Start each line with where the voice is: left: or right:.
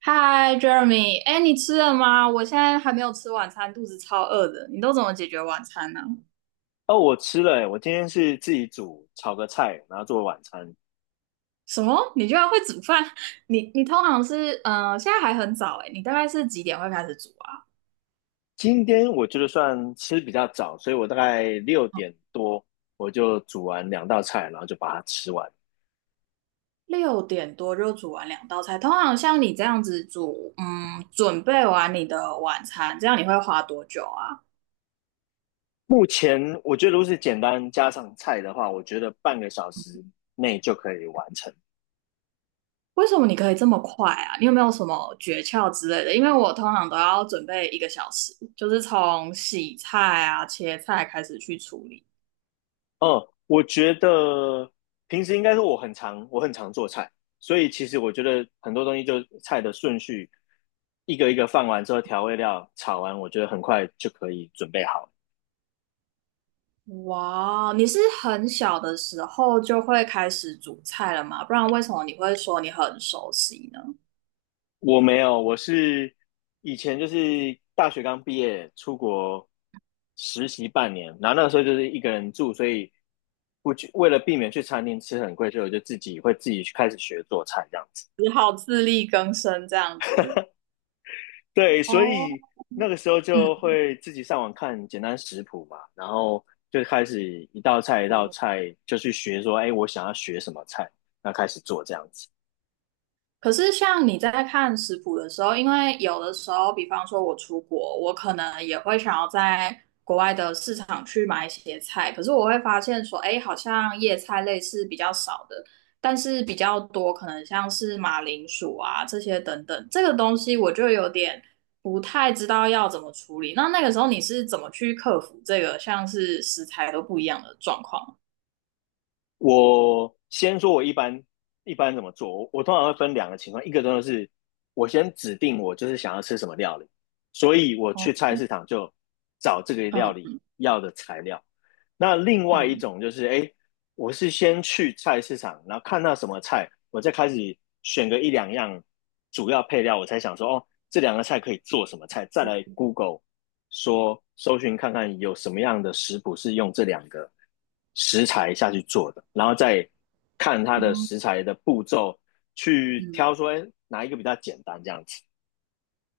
right: 嗨，Jeremy，哎，你吃了吗？我现在还没有吃晚餐，肚子超饿的。你都怎么解决晚餐呢？
left: 哦，我吃了欸，我今天是自己煮炒个菜，然后做晚餐。
right: 什么？你居然会煮饭？你通常是现在还很早哎，你大概是几点会开始煮啊？
left: 今天我觉得算吃比较早，所以我大概6点多我就煮完2道菜，然后就把它吃完。
right: 6点多就煮完两道菜。通常像你这样子煮，准备完你的晚餐，这样你会花多久啊？
left: 目前我觉得如果是简单加上菜的话，我觉得半个小时内就可以完成。
right: 为什么你可以这么快啊？你有没有什么诀窍之类的？因为我通常都要准备1个小时，就是从洗菜啊、切菜开始去处理。
left: 嗯，我觉得平时应该说我很常做菜，所以其实我觉得很多东西就菜的顺序一个一个放完之后，调味料炒完，我觉得很快就可以准备好了。
right: 哇，你是很小的时候就会开始煮菜了吗？不然为什么你会说你很熟悉呢？
left: 我没有，我是以前就是大学刚毕业出国实习半年，然后那个时候就是一个人住，所以不就为了避免去餐厅吃很贵，所以我就自己会自己去开始学做菜这样子。
right: 只好自力更生这样子。
left: 对，所
right: 哦，
left: 以那个时候就
right: 嗯，
left: 会自己上网看简单食谱嘛，然后就开始一道菜一道菜就去学说，哎，我想要学什么菜，那开始做这样子。
right: 可是，像你在看食谱的时候，因为有的时候，比方说我出国，我可能也会想要在国外的市场去买一些菜。可是我会发现说，哎，好像叶菜类是比较少的，但是比较多可能像是马铃薯啊这些等等，这个东西我就有点不太知道要怎么处理。那个时候你是怎么去克服这个像是食材都不一样的状况？
left: 我先说，我一般怎么做？我通常会分两个情况，一个真的是我先指定我就是想要吃什么料理，所以我
right: 哦，
left: 去菜市场就找这个料理
right: 嗯
left: 要的材料。那另外一
right: 嗯
left: 种就是，哎，我是先去菜市场，然后看到什么菜，我再开始选个一两样主要配料，我才想说，哦，这两个菜可以做什么菜，再来 Google 说搜寻看看有什么样的食谱是用这两个食材下去做的，然后再看它的
right: 嗯
left: 食材的步骤去
right: 嗯。
left: 挑说，哎，哪一个比较简单这样子。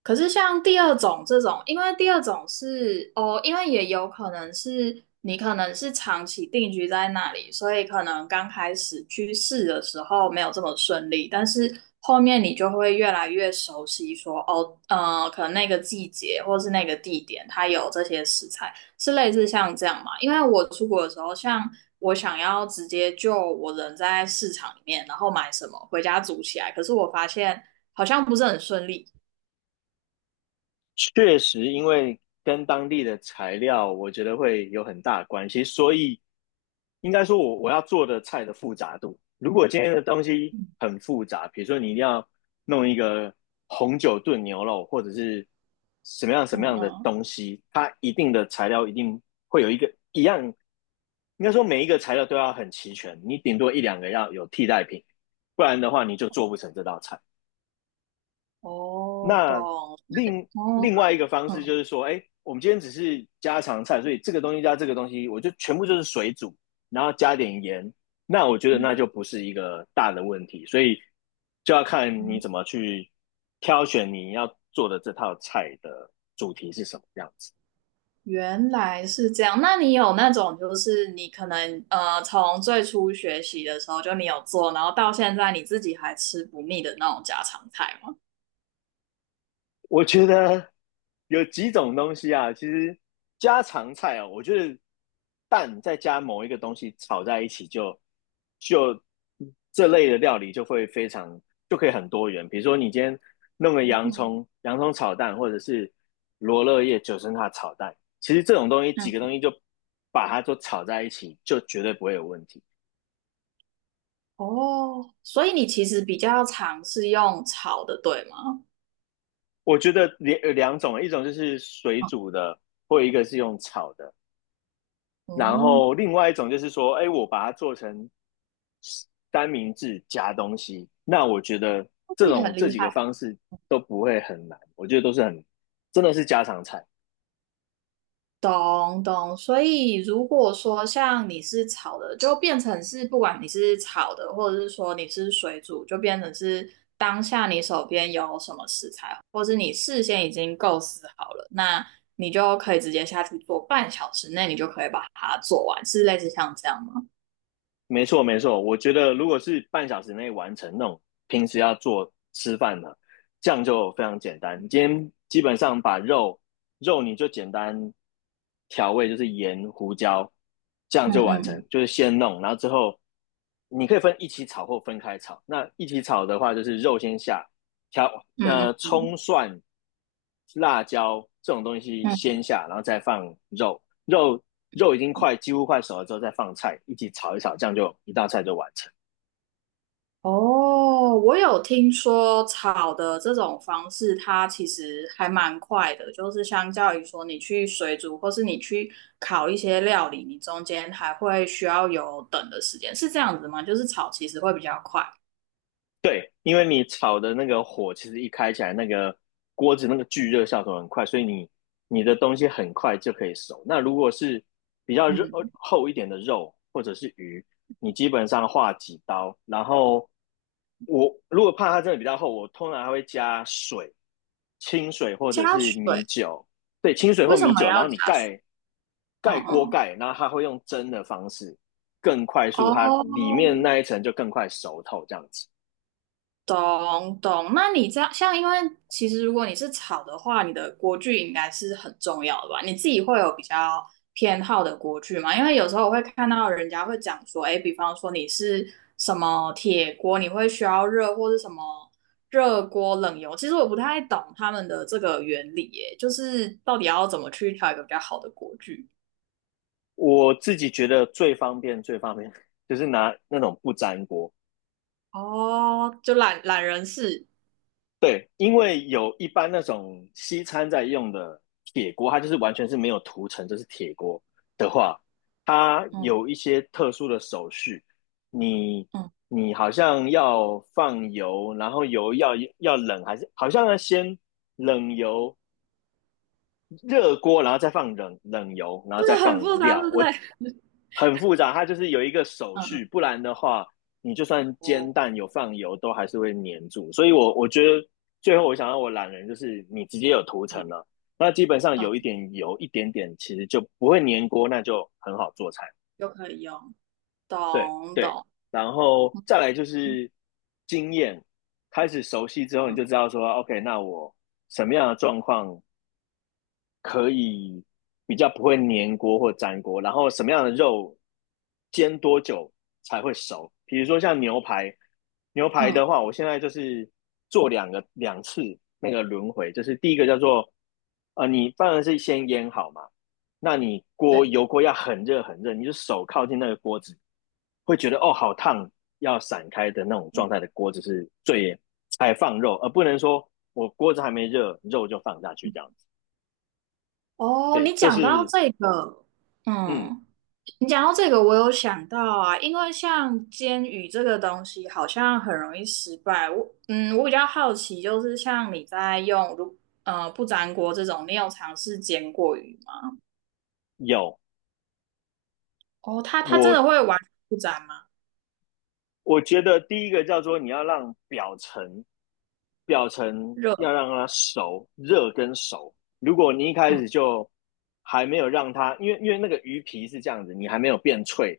right: 可是像第二种这种，因为第二种是哦，因为也有可能是你可能是长期定居在那里，所以可能刚开始去试的时候没有这么顺利，但是后面你就会越来越熟悉说，哦，可能那个季节或是那个地点，它有这些食材，是类似像这样嘛？因为我出国的时候，像我想要直接就我人在市场里面，然后买什么回家煮起来，可是我发现好像不是很顺利。
left: 确实，因为跟当地的材料，我觉得会有很大的关系，所以应该说我要做的菜的复杂度。如果今天的东西很复杂，比如说你一定要弄一个红酒炖牛肉，或者是什么样什
right: 嗯
left: 么样的
right: 嗯，
left: 东西，它一定的材料一定会有一个一样，应该说每一个材料都要很齐全，你顶多一两个要有替代品，不然的话你就做不成这道菜。
right: 哦，懂，
left: 那另
right: 哦，
left: 另外一个方式
right: 嗯
left: 就是说，哎，我们今天只是家常菜，所以这个东西加这个东西，我就全部就是水煮，然后加点盐。那我觉得那就
right: 嗯
left: 不是一个大的问题，所以就要看你
right: 嗯
left: 怎么去挑选你要做的这套菜的主题是什么样子。
right: 原来是这样。那你有那种，就是你可能从最初学习的时候就你有做，然后到现在你自己还吃不腻的那种家常菜吗？
left: 我觉得有几种东西啊，其实家常菜哦，我觉得蛋再加某一个东西炒在一起就这类的料理就会非常就可以很多元。比如说你今天弄个洋葱，洋葱炒蛋，或者是罗勒叶九层塔炒蛋，其实这种东西
right: 嗯，
left: 几个东西就把它都炒在一起，就绝对不会有问题。
right: 哦，所以你其实比较常是用炒的，对吗？
left: 我觉得有两种，一种就是水煮的，或一个是用炒的。然
right: 哦，
left: 后另外一种就是说，哎，我把它做成三明治加东西，那我觉得
right: 那
left: 这
right: 这也
left: 种
right: 很
left: 这
right: 厉
left: 几个
right: 害。
left: 方式都不会很难，我觉得都是真的是家常菜。
right: 懂懂，所以如果说像你是炒的，就变成是不管你是炒的，或者是说你是水煮，就变成是当下你手边有什么食材，或是你事先已经构思好了，那你就可以直接下去做，半小时内你就可以把它做完，是类似像这样吗？
left: 没错，没错。我觉得如果是半小时内完成那种平时要做吃饭的，这样就非常简单。你今天基本上把肉你就简单调味，就是盐、胡椒，这样
right: 嗯
left: 就完
right: 嗯
left: 成。
right: 嗯
left: 就是先弄，然后之后你可以分一起炒或分开炒。那一起炒的话，就是肉先下，调
right: 嗯
left: 呃
right: 嗯
left: 葱
right: 嗯
left: 蒜、辣椒这种东西
right: 嗯。
left: 先下，然后再放肉，肉肉已经几乎快熟了之后，再放菜一起炒一炒，这样就一道菜就完成。
right: 哦，我有听说炒的这种方式，它其实还蛮快的，就是相较于说你去水煮或是你去烤一些料理，你中间还会需要有等的时间，是这样子吗？就是炒其实会比较快。
left: 对，因为你炒的那个火其实一开起来，那个锅子那个聚热效果很快，所以你的东西很快就可以熟。那如果是比较肉
right: 嗯，
left: 厚一点的肉或者是鱼，你基本上划几刀，然后我如果怕它真的比较厚，我通常还会加水。清水或者
right: 加
left: 是米
right: 水。
left: 酒，对，清水或
right: 为什
left: 米
right: 么
left: 酒，然
right: 要
left: 后你
right: 加水？
left: 盖
right: 嗯
left: 盖锅
right: 嗯，
left: 盖，然后它会用蒸的方式更快速，它里
right: 哦，
left: 面那一层就更快熟透这样子。
right: 懂懂，那你这样像，因为其实如果你是炒的话，你的锅具应该是很重要的吧？你自己会有比较偏好的锅具吗？因为有时候我会看到人家会讲说，哎，比方说你是什么铁锅，你会需要热或是什么热锅冷油，其实我不太懂他们的这个原理，耶，就是到底要怎么去挑一个比较好的锅具？
left: 我自己觉得最方便最方便 就是拿那种不粘锅。
right: 哦，就懒人式，
left: 对，因为有一般那种西餐在用的铁锅，它就是完全是没有涂层，就是铁锅的话，它
right: 嗯
left: 有一些特殊的手续，你
right: 嗯，
left: 你好像要放油，然后油要冷，还是好像要先冷油热锅，然后再放冷油，然后再
right: 对，很
left: 放
right: 复杂，对
left: 料。
right: 不
left: 我
right: 对？
left: 很复杂，它就是有一个手
right: 嗯嗯，
left: 续，不然的话，你就算煎
right: 哦，
left: 蛋有放油，都还是会粘住。所以我觉得最后我想要我懒人就是你直接有涂层
right: 嗯
left: 了，那基本上有一
right: 嗯。
left: 点油一点点，其实就不会粘锅，那就很好做菜。
right: 就可以用。
left: 对
right: 懂
left: 对，
right: 懂，
left: 然后再来就是经验，开始熟悉之后，你就
right: 嗯
left: 知道说，OK,那我什么样的状况可以比较不会粘锅或粘锅，然后什么样的肉煎多久才会熟？比如说像牛排，牛排的
right: 嗯，
left: 话，我现在就是做两次那个轮回，就是第一个叫做呃，你当然是先腌好嘛，那你锅
right: 对。
left: 油锅要很热很热，你就手靠近那个锅子，会觉得哦好烫，要散开的那种状态的锅子是最才放肉，而不能说我锅子还没热，肉就放下去这样。
right: 哦，
left: 对，这是嗯
right: 嗯，你讲到这个，我有想到啊，因为像煎鱼这个东西，好像很容易失败。我比较好奇，就是像你在用不粘锅这种，你有尝试煎过鱼吗？
left: 有
right: 哦，它真的
left: 我
right: 会完全不粘吗？
left: 我觉得第一个叫做你要让表层，表层
right: 热，
left: 要让它熟，热跟熟。如果你一开
right: 嗯
left: 始就还没有让它，因为那个鱼皮是这样子，你还没有变脆，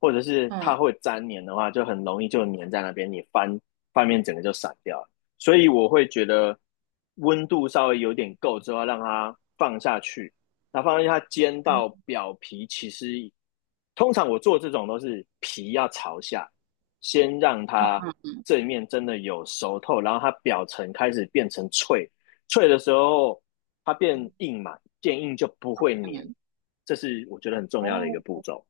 left: 或者是它
right: 嗯
left: 会粘黏的话，就很容易就黏在那边，你翻面整个就散掉了。所以我会觉得温度稍微有点够之后，让它放下去，那放下去它煎到表皮，其实通常我做这种都是皮要朝下。先让它这一面真的有熟透，然后它表层开始变成脆，脆的时候它变硬嘛，变硬就不会粘，
right: 嗯，
left: 这是我觉得很重要的一个步
right: 哦，
left: 骤。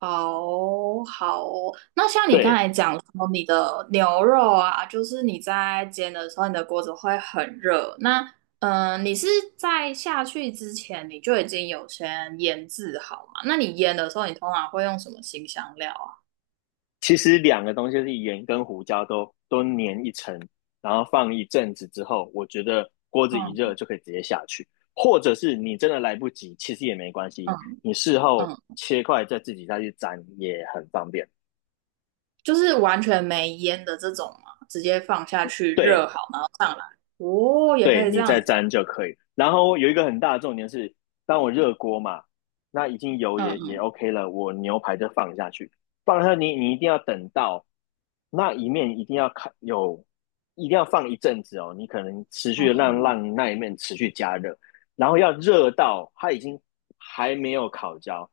right: 好好哦，那像你刚
left: 对，
right: 才讲说你的牛肉啊，就是你在煎的时候，你的锅子会很热。那你是在下去之前你就已经有先腌制好嘛？那你腌的时候，你通常会用什么新香料啊？
left: 其实两个东西是盐跟胡椒都粘一层，然后放一阵子之后，我觉得锅子一热
right: 嗯
left: 就可以直接下去，或者是你真的来不及，其实也没关系，
right: 嗯
left: 你事后
right: 嗯，
left: 切块再自己再去沾也很方便。
right: 就是完全没腌的这种嘛，直接放下去
left: 对，
right: 热好吗？哦，也
left: 对，
right: 可以这
left: 你再
right: 样子哦。
left: 沾就可以。然后有一个很大的重点是，当我热锅嘛，那已经油
right: 嗯
left: 也
right: 嗯
left: OK 了，我牛排就放下去，放下去你一定要等到那一面一定要烤有，一定要放一阵子哦，你可能持续的让
right: 嗯
left: 让那一面持续加热，然后要热到它已经还没有烤焦，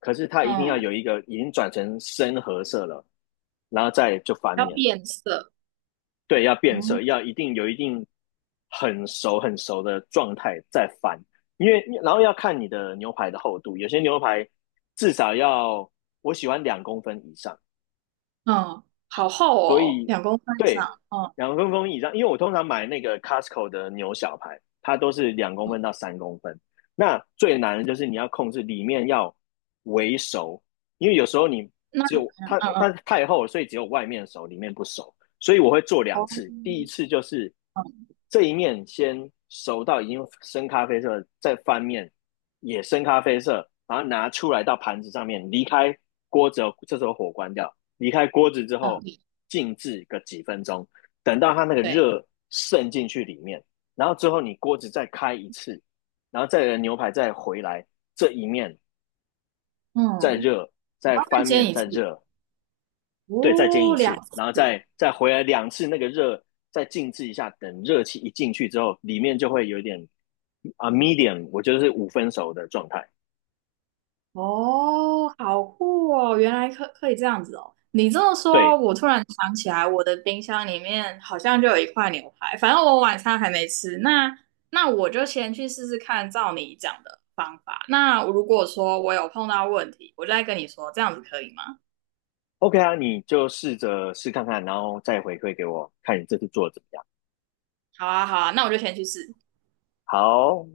left: 可是它一定要
right: 嗯嗯，
left: 有一个已经转成深褐色了，然后再就翻
right: 要
left: 面。
right: 变色。
left: 对，要变
right: 嗯
left: 色，要一定有一定很熟很熟的状态再翻，因为然后要看你的牛排的厚度，有些牛排至少要我喜欢两公分以上，
right: 嗯，好厚
left: 所
right: 哦，
left: 以
right: 2公分以上。
left: 对
right: 嗯。
left: 两公分以上，因为我通常买那个 Costco 的牛小排，它都是2公分到3公分。那最难的就是你要控制里面要微熟，因为有时候你
right: 那
left: 只有
right: 嗯
left: 它
right: 嗯
left: 它
right: 嗯
left: 太厚了，所以只有外面熟，里面不熟。所以我会做两
right: 哦，
left: 次，第一
right: 嗯
left: 次就是这一面先熟到已经深咖啡色，再翻面也深咖啡色，然后拿出来到盘子上面，离开锅之后，这时候火关掉，离开锅子之
right: 嗯，
left: 后静置个几分钟，等到它那个
right: 对，
left: 热渗进去里面，然后之后你锅子再开一次，然后再牛排再回来这一面再
right: 嗯，
left: 热，再
right: 我再
left: 翻
right: 煎
left: 面
right: 一
left: 再
right: 次
left: 热，对，再煎
right: 哦，
left: 一
right: 两
left: 次，然后
right: 次，
left: 再回来两次，那个热再静置一下，等热气一进去之后，里面就会有点啊 medium,我觉得是五分熟的状态，
right: 哦，好酷哦，原来可以这样子哦。你这么说，
left: 对。
right: 我突然想起来，我的冰箱里面好像就有一块牛排，反正我晚餐还没吃。那我就先去试试看，照你讲的方法。那如果说我有碰到问题，我就再跟你说，这样子可以吗？
left: OK 啊，你就试着试看看，然后再回馈给我，看你这次做的怎么样。
right: 好啊，好啊，那我就先去试。
left: 好，